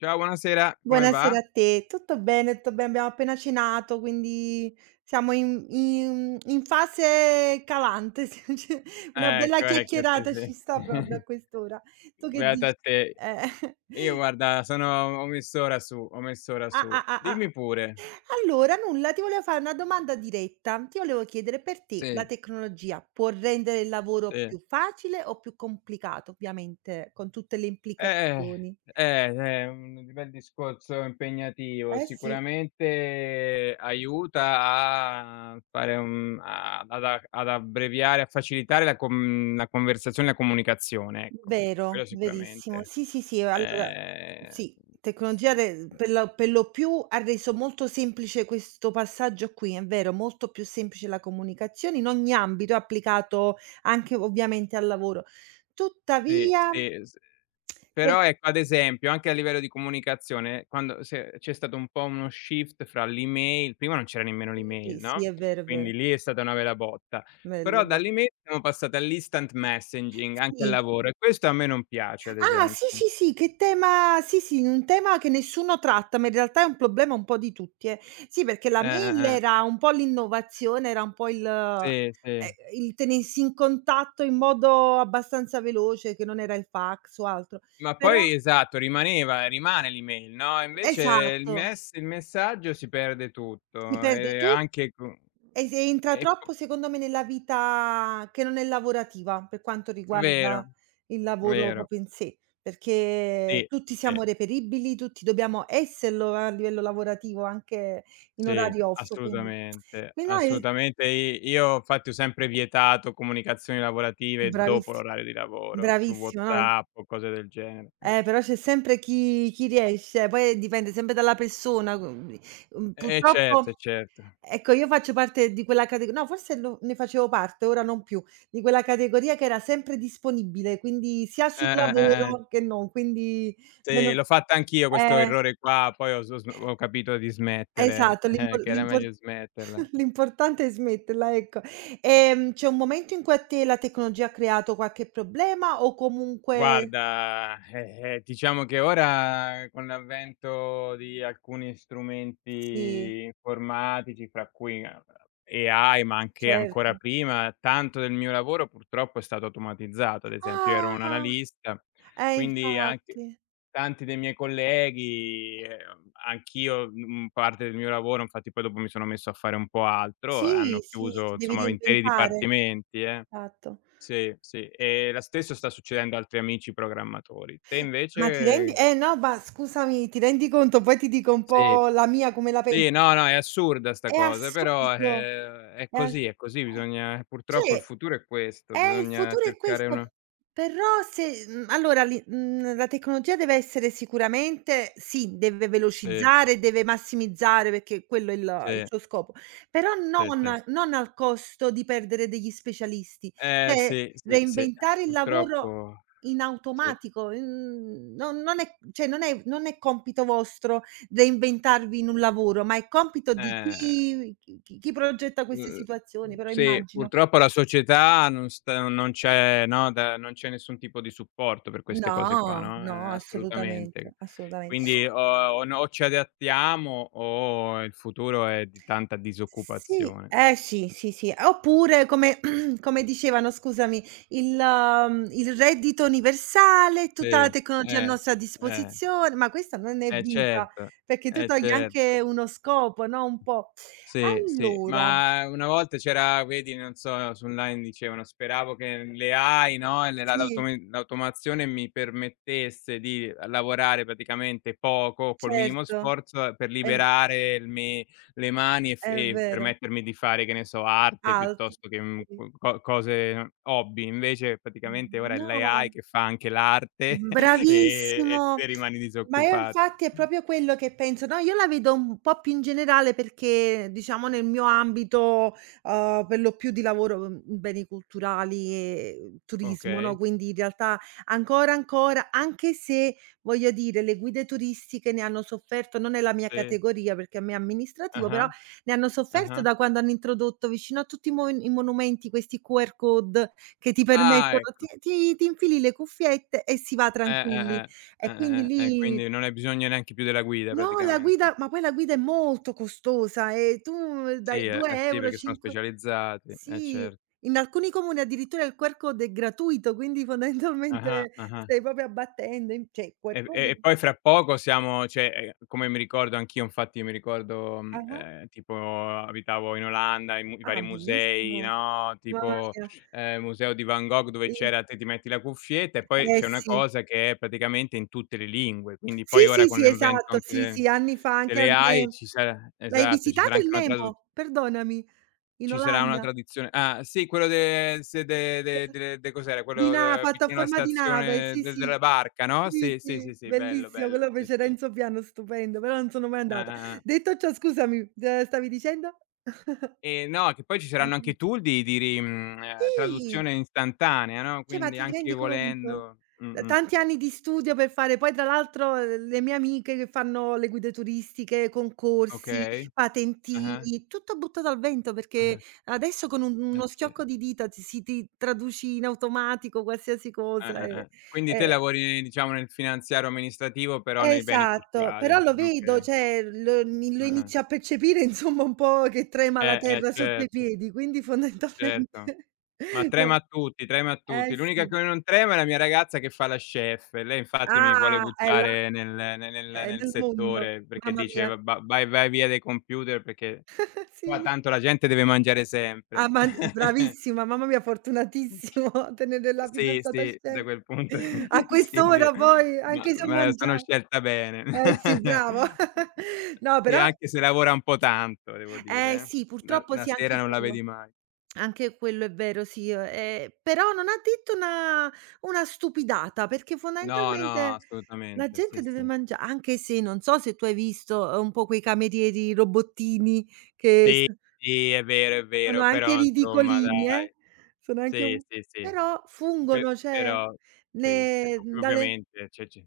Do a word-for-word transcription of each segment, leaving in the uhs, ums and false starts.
Ciao, buonasera, come va? Buonasera a te. Tutto bene, tutto bene, abbiamo appena cenato, quindi siamo in in in fase calante, sì, ce una bella Ecco, ecco, sì, chiacchierata ci sì. sta proprio a quest'ora. Tu che Beata dici? te. Eh. Io guarda sono ho messo ora su, ho messo ora Ah, su. ah, ah, Dimmi ah. pure. Allora nulla, ti volevo fare una domanda diretta. Ti volevo chiedere, per te la Sì, tecnologia può rendere il lavoro sì. più facile o più complicato? Ovviamente con tutte le Eh, implicazioni. eh, è un bel discorso impegnativo. Eh sì. Sicuramente aiuta a fare un a ad a ad abbreviare, a facilitare la com la conversazione, la comunicazione, ecco. Quello Vero, verissimo. sicuramente. Sì, sì, sì, allora Ehm, sì, tecnologia re per lo per lo più ha reso molto semplice questo passaggio qui, è vero, molto più semplice la comunicazione in ogni ambito, è applicato anche ovviamente al lavoro. sì, Tuttavia, sì, s per Però ecco, ad esempio, anche a livello di comunicazione, quando se c'è stato un po' uno shift fra l'email prima non c'era nemmeno l'email, sì, sì, no, è vero, è quindi vero. lì è stata una bella botta. Bello, Però bello. dall'email siamo passati all'instant messaging anche al Sì. lavoro e questo a me non piace ad Ah, sì, esempio. sì, sì, che tema sì, sì, un tema che nessuno tratta, ma in realtà è un problema un po' di tutti, eh. Sì, perché la Eh, mail eh, eh. era un po' l'innovazione, era un po' il ehm, Sì, sì. il tenersi in contatto in modo abbastanza veloce, che non era il fax o altro. Ma Però poi esatto, rimaneva rimane l'email, no, invece il esatto, mess il messaggio si perde si tutto perde e tu anche co e se entra e po troppo secondo me nella vita che non è lavorativa, per quanto vero, riguarda il lavoro vero. proprio in sé, perché Sì, tutti sì. siamo reperibili, tutti dobbiamo esserlo a livello lavorativo anche in Sì, orari off, quindi assolutamente, qui no è assolutamente. I io infatti ho sempre vietato comunicazioni lavorative dopo bravissi l'orario di lavoro, su bravissima, no, WhatsApp o cose del genere. eh, però c'è sempre chi chi riesce, poi dipende sempre dalla persona, uhm, Eh certo, eh purtroppo. certo. Ecco, io faccio parte di quella catego no, forse no ne facevo parte, ora non più, di quella categoria che era sempre disponibile, quindi sia Eh, sul eh, eh, eh. lavoro che non, quindi Sì, meno l'ho fatta anch'io questo eh, errore qua, poi ho s ho sm ho capito di smettere, esatto, l'impo eh, che era l'impor meglio smetterla. l'importante è smetterla, ecco. Ehm, c'è un momento in cui a te la tecnologia ha creato qualche problema o comunque Guarda, eh, eh, diciamo che ora con l'avvento di alcuni sì, strumenti informatici, fra cui eh, a AI, ma anche ancora certo. prima, tanto del mio lavoro purtroppo è stato automatizzato. Ad esempio, io ero un Ah! analista, Eh, quindi anche infatti. tanti dei miei colleghi, ehm, anch'io, mhmm, parte del mio lavoro infatti poi dopo mi sono messo a fare un po' altro, eh, Sì, hanno sì, chiuso ti devi insomma interi reinventare. dipartimenti, eh. Esatto. Sì, sì, e la stesso sta succedendo a altri amici programmatori. Te Ma ti rendi invece eh no, ma scusami, ti rendi conto? Poi ti dico un sì, po' la mia come la sì, penso. no, no, è assurda 'sta È cosa, però, assurdo, ehm, è è as così, è così, bisogna purtroppo cioè il futuro è questo, eh, il bisogna futuro è cercare questo, una però se mhmm, allora l'i mhmm, la tecnologia deve essere sicuramente sì, deve sì, velocizzare, deve massimizzare perché quello è il il sì, suo scopo, però sì, sì. non non al costo di perdere degli specialisti. Eh, Cioè, sì, sì, sì, reinventare il lavoro purtroppo in sì, automatico, mhmm, non non è cioè non è non è compito vostro reinventarvi in un lavoro, ma è compito di eh chi chi chi progetta queste Mh-mh. situazioni, però Sì, immagino. purtroppo la società non sta non c'è no, da non c'è nessun tipo di supporto per queste cose qua, No, no, ehm, no, assolutamente, assolutamente. assolutamente. Quindi o o no o ci adattiamo o il futuro è di tanta Sì, disoccupazione. eh sì, sì, sì. Oppure come come dicevano, scusami, il mhmm, il reddito universale, tutta la Sì, tecnologia a eh, nostra eh, disposizione, ma questa non è eh vita, certo, perché tu eh togli certo. anche uno scopo, no, un po'. Sì, sì, Allora ma una volta c'era vedi, non so, su online dicevano: "Speravo che le A I, no, e le la sì, l'autome l'automazione mi permettesse di lavorare praticamente poco, col minimo certo, sforzo, per è v liberare il me le mani e f è e vero, permettermi di fare, che ne so, arte alt piuttosto che, mhmm, sì. co co cose hobby." Invece praticamente ora è l'A I No, che fa anche l'arte e e bravissimo. te rimani Ma io disoccupato. infatti è proprio quello che penso, no, io la vedo un po' più in generale perché diciamo nel mio ambito, uhm, per lo più di lavoro, mhmm, beni culturali e turismo, no, Okay, quindi in realtà ancora, ancora anche se voglio dire le guide turistiche ne hanno sofferto, non è la mia sì. categoria perché a me è amministrativo, però Ah-ah, ne hanno ah-ah. Ah, sofferto ah. da quando hanno introdotto vicino a tutti i mo i monumenti questi Q R code che ti Ah, permettono ti ecco. ti ti infili le cuffiette e si va Eh, tranquilli. eh, eh. E quindi Eh, eh, eh. lì Quindi non hai bisogno neanche più della guida no, la guida praticamente. ma poi la guida è molto costosa e tu eh, dai Sì, eh, eh sì, due euro €, perché sono cinque specializzati, eh sì, cer in alcuni comuni addirittura il Q R code è gratuito, quindi Ah-ah, fondamentalmente ah-ah. stai proprio abbattendo in cioè il Q R E v e code e poi fra poco siamo cioè, ehm, come mi ricordo anch'io infatti mi ricordo, mhmm, ah-ah, ehm, tipo abitavo in Olanda, i mu i ah, vari musei, bellissimo, no, mamma tipo, mia, ehm, museo di Van Gogh dove il c'era te ti metti la cuffietta e poi eh c'è una sì. cosa che è praticamente in tutte le lingue, quindi Sì, poi ora sì, con sì, l'invento esatto, anche sì, de sì, anni fa anche al delle A I Ne ci sarà l'hai esatto, ci sarà visitato il anche una tradu Nemo? Perdonami, in Ci sarà una Olanda? tradizione ah, sì, quello de se de de de de cos'era? Di Quello na de fatto a vicino alla forma di nave, stazione sì, de sì. della barca, no? Sì, Sì, sì, sì, sì, sì, bello, bellissimo, bello, quello sì, fece sì. Renzo Piano, stupendo, però non sono mai Ah-ah, andata. ah. ah. Detto ciò, scusami, ehm, stavi dicendo? E no, che poi ci saranno anche tool di di ri mhmm, ehm, Sì, traduzione istantanea, no, cioè ma quindi ti anche rendi conto? volendo T mh-mh, tanti anni di studio per fare poi tra l'altro, uhm, le mie amiche che fanno le guide turistiche, concorsi, okay. Ah-ah, patentini, tutto buttato al vento perché ah-ah, adesso con un eh uno sì, schiocco di dita ti si ti traduci in automatico qualsiasi eh, cosa eh, e eh. Quindi te e lavori diciamo nel finanziario amministrativo, però nei beni esatto, però culturali, lo vedo, okay. cioè lo lo Ah-ah. inizio a percepire insomma un po' che trema la Eh, eh, terra sotto i certo, piedi, quindi certo. fondamentalmente Ma trema no a tutti, trema a tutti. eh L'unica sì. che non trema è la mia ragazza che fa la chef. Lei infatti mi vuole Ah, è là buttare nel ne nel è nel nel mondo. settore perché Mamma dice: mia. "Va va vai vai via dai computer perché qua Sì. tanto la gente deve mangiare sempre." Ah, ma bravissima, mamma mia fortunatissimo a tenere la Sì, fidanzata sì, da scema. quel punto A sì, di quest'ora poi, ma anche se ho me la mangia sono scelta bene. eh sì, bravo. No, Sì, però anche se lavora un po' tanto devo eh dire, eh. sì, La purtroppo la sì, sera anche non la quello. vedi mai. Anche quello è vero, sì, ehm, però non ha detto una una stupidata, perché No, no, fondamentalmente la assolutamente. Sì, gente deve sì. mangia anche se non so se tu hai visto, ehm, un po' quei camerieri robottini che s Sì, sì, è vero, è sono vero, anche però insomma ridicolini, eh, dai. sono anche Sì, un sì, sì. però Pe fungono, cioè però sì, cioè ne o dalle ovviamente c'è c'è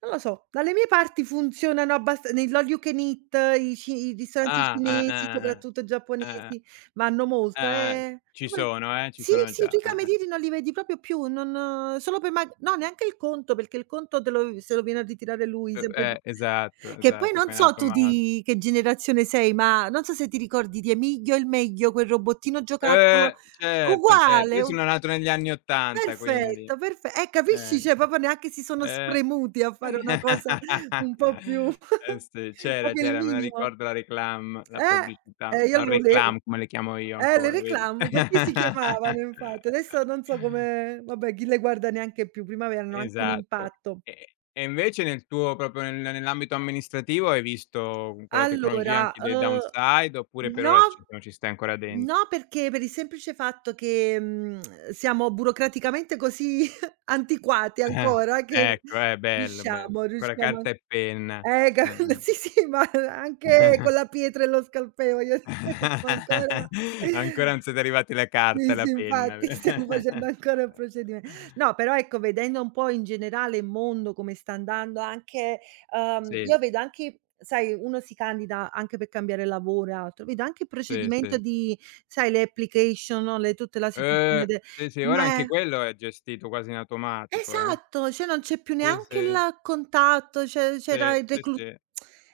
non lo so, dalle mie parti funzionano abbast negli all you can eat, i ci i ristoranti ah, ah, cinesi, ah, soprattutto ah, ah, giapponesi, vanno molto, ah, ah, ehm, ci come sono, eh, ci sì, sono sì, già. tu i Ah, ah. camerieri non li vedi proprio più, non solo per ma no, neanche il conto, perché il conto te lo se lo viene a ritirare lui, U sempre lui. eh, esatto, Che poi esatto, non fai in so tu automat di che generazione sei, ma non so se ti ricordi di Emilio il meglio, quel robottino giocattolo eh, certo, certo. uguale, Io u sono nato negli anni 'ottanta quindi perfetto, perfe eh, capisci, eh, cioè proprio neanche si sono eh. spremuti a fare una cosa un po' più Eh sì, c'era, proprio il c'era, me la minimo. ricordo la réclame, la Eh, pubblicità, eh, io la lo volevo. réclame come le chiamo io Eh, le ancora, vedi? reclamo, così si chiamavano infatti. Adesso non so come vabbè, chi le guarda neanche più, prima avevano anche un Esatto. impatto. E e invece nel tuo proprio nel nell'ambito amministrativo hai visto con la tecnologia Allora, anche dei uhm, downside oppure per ora no, ci non ci stai ancora dent no perché per il semplice fatto che, mhmm, siamo burocraticamente così antiquati Eh, ancora che ecco, eh, bello, bello. riusciamo Con la riusciamo a carta e penna. eh, ca Eh-eh. sì, sì, ma anche con la pietra e lo scalpello, voglio dire, sto ancora Ancora non siete arrivati alla carta sì, e alla sì, penna. infatti stiamo facendo ancora il procedime no, però ecco, vedendo un po' in generale il mondo come sta andando anche uhm, Sì, io vedo anche sai, uno si candida anche per cambiare lavoro e altro, vedo anche il sì, procedimento sì. di sai, le application, no, le tutta la situazione Uhm, de sì, sì, ora ma anche è- quello è gestito quasi in automatico, eh. esatto, cioè non c'è più Sì, neanche sì, il contatto, c'è c'era sì, il sì, reclu sì.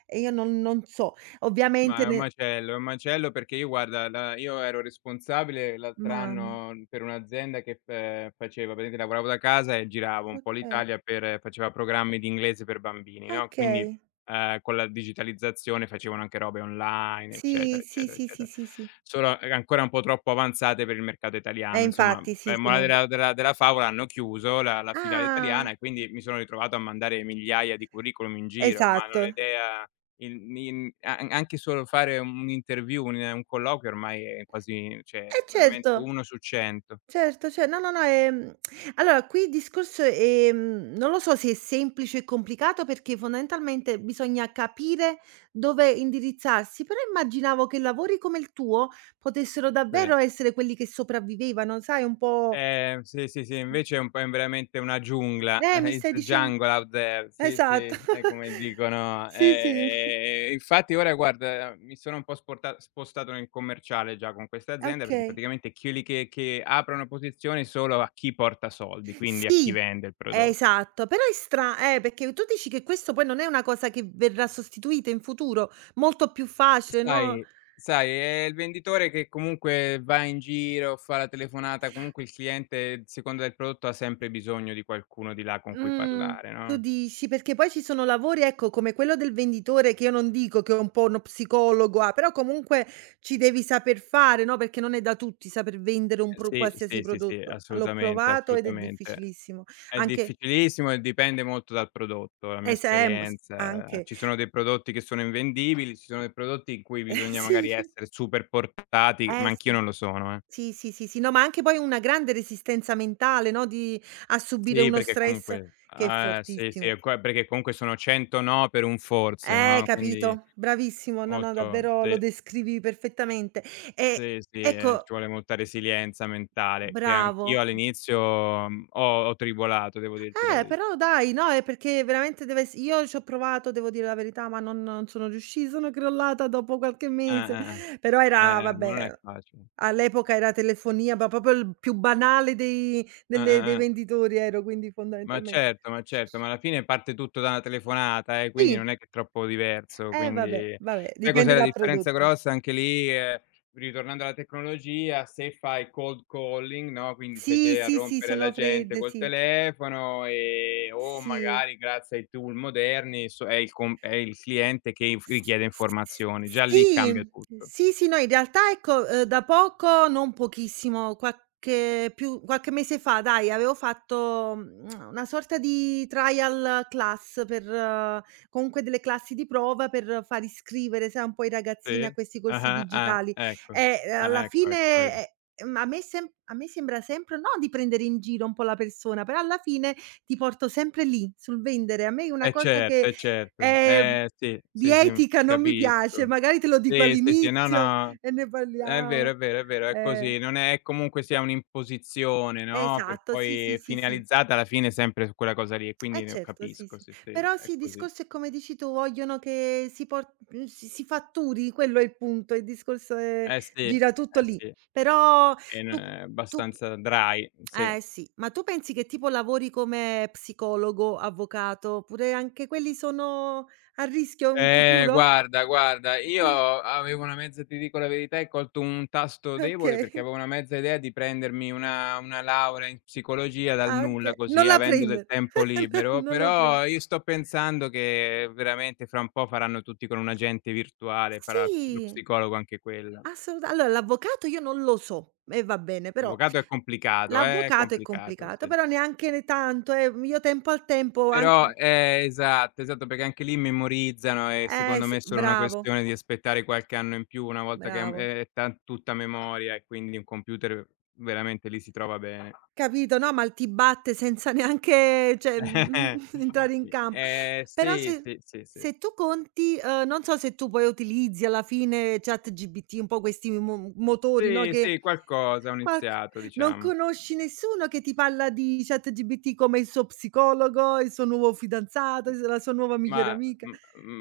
e io non non so. Ovviamente Ma è un ne macello, è un macello perché io guarda, la io ero responsabile l'altr mamma, anno mhmm, per un'azienda che f faceva praticamente lavoravo da casa e giravo un po' okay, l'Italia per faceva programmi di inglese per bambini, no, quindi, okay. ehm, con la digitalizzazione facevano anche robe online, Sì, eccetera, sì, eccetera, sì, sì, eccetera. sì, sì. Solo e ancora un po' troppo avanzate per il mercato Eh italiano, insomma, infatti sì, ehm, sì, morale no. della della della favola hanno chiuso la la filiale Ah, italiana e quindi mi sono ritrovato a mandare migliaia di curriculum in giro, ma non ho esatto. idea in in a an anche solo fare un'interview, un un colloquio ormai è quasi cioè E veramente certo. uno su cento. Certo, ce no, no, no, ehm, allora qui il discorso, ehm, non lo so se è semplice e complicato perché fondamentalmente bisogna capire dove indirizzarsi, però immaginavo che lavori come il tuo potessero Sì. davvero essere quelli che sopravvivevano, sai un po' Eh, sì, sì, sì, s invece è un po' in veramente una giungla, eh, mi eh, stai it's dicen jungle out there. Sì, esatto. sì, è come dicono. Sì, sì, Ehm, infatti ora guarda, mi sono un po' sporta spostato nel commerciale già con questa azienda, perché okay. praticamente quelli che che aprono posizioni solo a chi porta soldi, quindi a chi Sì, vende il prodotto. esatto, però è stra eh, perché tu dici che questo poi non è una cosa che verrà sostituita in futuro, molto più facile, no? Sai sai, è il venditore che comunque va in giro, fa la telefonata, comunque il cliente, secondo del prodotto, ha sempre bisogno di qualcuno di là con cui Mh. parlare, Tu no? dici perché poi ci sono lavori, ecco, come quello del venditore, che io non dico che è un po' uno psicologo, ah, però comunque ci devi saper fare, no, perché non è da tutti saper vendere un Eh, pro sì, qualsiasi sì, sì, sì, prodotto. L'ho assolutamente, provato ed è assolutamente. difficilissimo. È Anche difficilissimo e dipende molto dal prodotto, la mia es ehm, s eh, mos esperienza. anche Ci sono dei prodotti che sono invendibili, ci sono dei prodotti in cui bisogna sì, magari essere super portati, eh ma anch'io sì. non lo sono, eh. Sì, sì, sì, sì. No, ma anche poi una grande resistenza mentale, no, di a subire Sì, uno perché stress comunque che è ah, sì, sì, fortissimo. e qua perché comunque sono cento no per un forse, Eh, no, quindi capito, bravissimo. No, no, molto davvero lo sì, descrivi perfettamente. E sì, sì, ehm, ci ecco vuole molta resilienza mentale, che bravo. anch'io all'inizio, mhmm, ho ho tribolato, devo dirti la Eh, veri però dai, no, è perché veramente deve ess io ci ho provato, devo dire la verità, ma non non sono riusci sono crollata dopo qualche Eh, mese. eh, eh. Però era Eh, eh, ma non è vabbè, facile. all'epoca era telefonia, ma proprio il più banale dei Eh, delle dei eh, eh. venditori ero, quindi Ma fondamentalmen certo, ma certo, ma alla fine parte tutto da una telefonata, eh, quindi sì, non è che è troppo diverso, eh vabbè, quindi vabbè, sai dipende cos'è la dal differenza prodotto. grossa? Anche lì, ehm, ritornando alla tecnologia, se fai cold calling, no, quindi sei Sì, te a sì, sì, rompere sono alla gente fredde, col sì. telefono, ehm, o Sì. magari grazie ai tool moderni so è il com è il cliente che inf S richiede informazioni, già lì cambia sì, tutto. sì, sì, no, in realtà ecco, uhm, da poco, non pochissimo, qualche più qualche mese fa dai, avevo fatto, mhmm, una sorta di trial class per eh, comunque delle classi di prova per far iscrivere, sai, un po' i ragazzini a Sì. questi corsi Ah-ah, ah, digitali ah, ecco. e, uhm, alla Ah, ecco, ecco, vedi. fine, ehm, ma a me sem a me sembra sempre no di prendere in giro un po' la persona, però alla fine ti porto sempre lì, sul vendere. A me è una Eh cosa che, certo, eh certo. ehm Eh sì, di sì, sì, mhmm, etica ti non mi piace, capisco. magari te lo dico Sì, sì, sì, no, all'inizio no, e ne è vero, parliamo. è vero, è vero, è Eh, così. Non è comunque sia un'imposizione, no, per esatto, sì, sì, poi sì, sì. finalizzata alla fine sempre su quella cosa lì e quindi Eh ne certo, sì, sì. capisco, sì, sì, Però sì, è il così. discorso è come dici tu, vogliono che si por mhmm, si si fatturi, quello è il punto, il discorso è Eh sì, eh gira tutto lì. sì, Però è n tu tu abbastanza dry, sì. eh sì, ma tu pensi che tipo lavori come psicologo, avvocato, oppure anche quelli sono a rischio in Eh, futuro? guarda, guarda, io Eh, avevo una mezza ti dico la verità, hai colto un tasto debole perché okay. avevo una mezza idea di prendermi una una laurea in psicologia dal Ah nulla, okay, non così, la avendo prende. del tempo libero, Non la pren però io sto pensando che veramente fra un po' faranno tutti con un agente virtuale, farà ps lo sì, psicologo anche quella. assoluta allora l'avvocato io non lo so e va bene, però L'avvocato è complicato, eh, è l'avvocato è complicato, complicato, sì. però neanche ne tanto, eh, io tempo al tempo anche Però eh, esatto, esatto, perché anche lì memorizzano e eh secondo sì, me è solo una bravo, questione di aspettare qualche anno in più una volta che è bravo. è tan tutta memoria e quindi un computer veramente lì si trova bene. Capito, no, ma il ti batte senza neanche cioè, mhmm, entrare in campo. Eh Però sì, se sì, sì, sì. se tu conti, uhm, non so se tu poi utilizzi alla fine ChatGPT, un po' questi mo motori, no, Sì, che sì, qualcosa ho qua iniziato non diciamo. conosci nessuno che ti parla di ChatGPT come il suo psicologo, il suo nuovo fidanzato, il s la sua nuova migliore Ma amica? m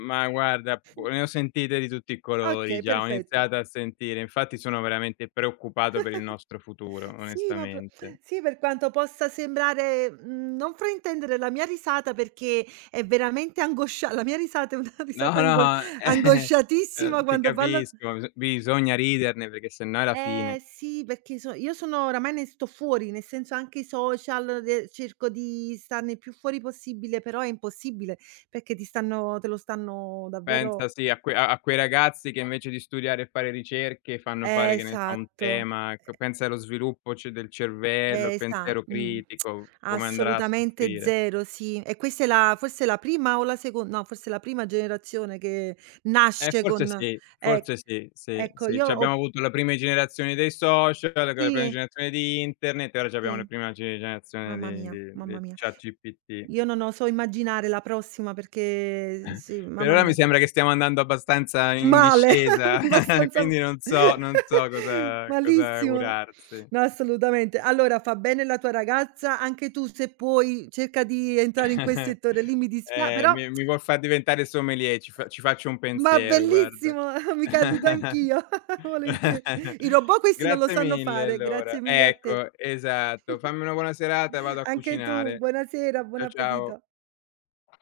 ma guarda, boh, ne ho sentite di tutti i colori Okay, già, ho perfetto. iniziato a sentire, infatti sono veramente preoccupato per il nostro futuro, Sì, ma p onestamente. sì, per quanto possa sembrare mhmm, non fraintendere la mia risata perché è veramente angoscia la mia risata è una No, risata ango no, eh, angosciatissima uhm, ti quando parla capisco, bis bisogna riderne perché sennò è la fine. eh sì, perché so io sono oramai ne sto fuori, nel senso anche i social de cerco di starne più fuori possibile, però è impossibile perché ti stanno te lo stanno davvero Pensa sì a que a a quei ragazzi che invece di studiare e fare ricerche fanno eh, fare, che ne so, un esatto, tema, ecco, pensa allo sviluppo ce del cervello, il esa pensiero mh, critico, come andrà a assolutamente soffrire. zero, sì. E questa è la forse la prima o la secon no, forse la prima generazione che Eh, nasce forse con sì, e forse sì, sì, ecco, sì. io C'abbiamo ho avuto la prime generazioni dei social, poi la prima sì, generazione di internet e ora c'abbiamo la sì, prima ge generazione mamma di mia, di mamma di mia. ChatGPT. Io non oso immaginare la prossima perché sì, Per mamma ora mi mia. sembra che stiamo andando abbastanza in Male, discesa, abbastanza quindi non so non so cosa cosa malissimo. augurarsi. No, assolutamente. Allora fa bene la tua ragazza, anche tu se puoi cerca di entrare in quel settore lì, mi dispia Ehm, però mi mi vuol far diventare sommelier, ci fa ci faccio un ma pensiero guarda. bellissimo, mi candido anch'io, volentieri. I robot questi non lo Grazie sanno mille fare, allora. grazie mille a te. Ecco, esatto. Fammi una buona serata e vado a Anche tu, cucinare. buonasera, buon Ciao, ciao. appetito.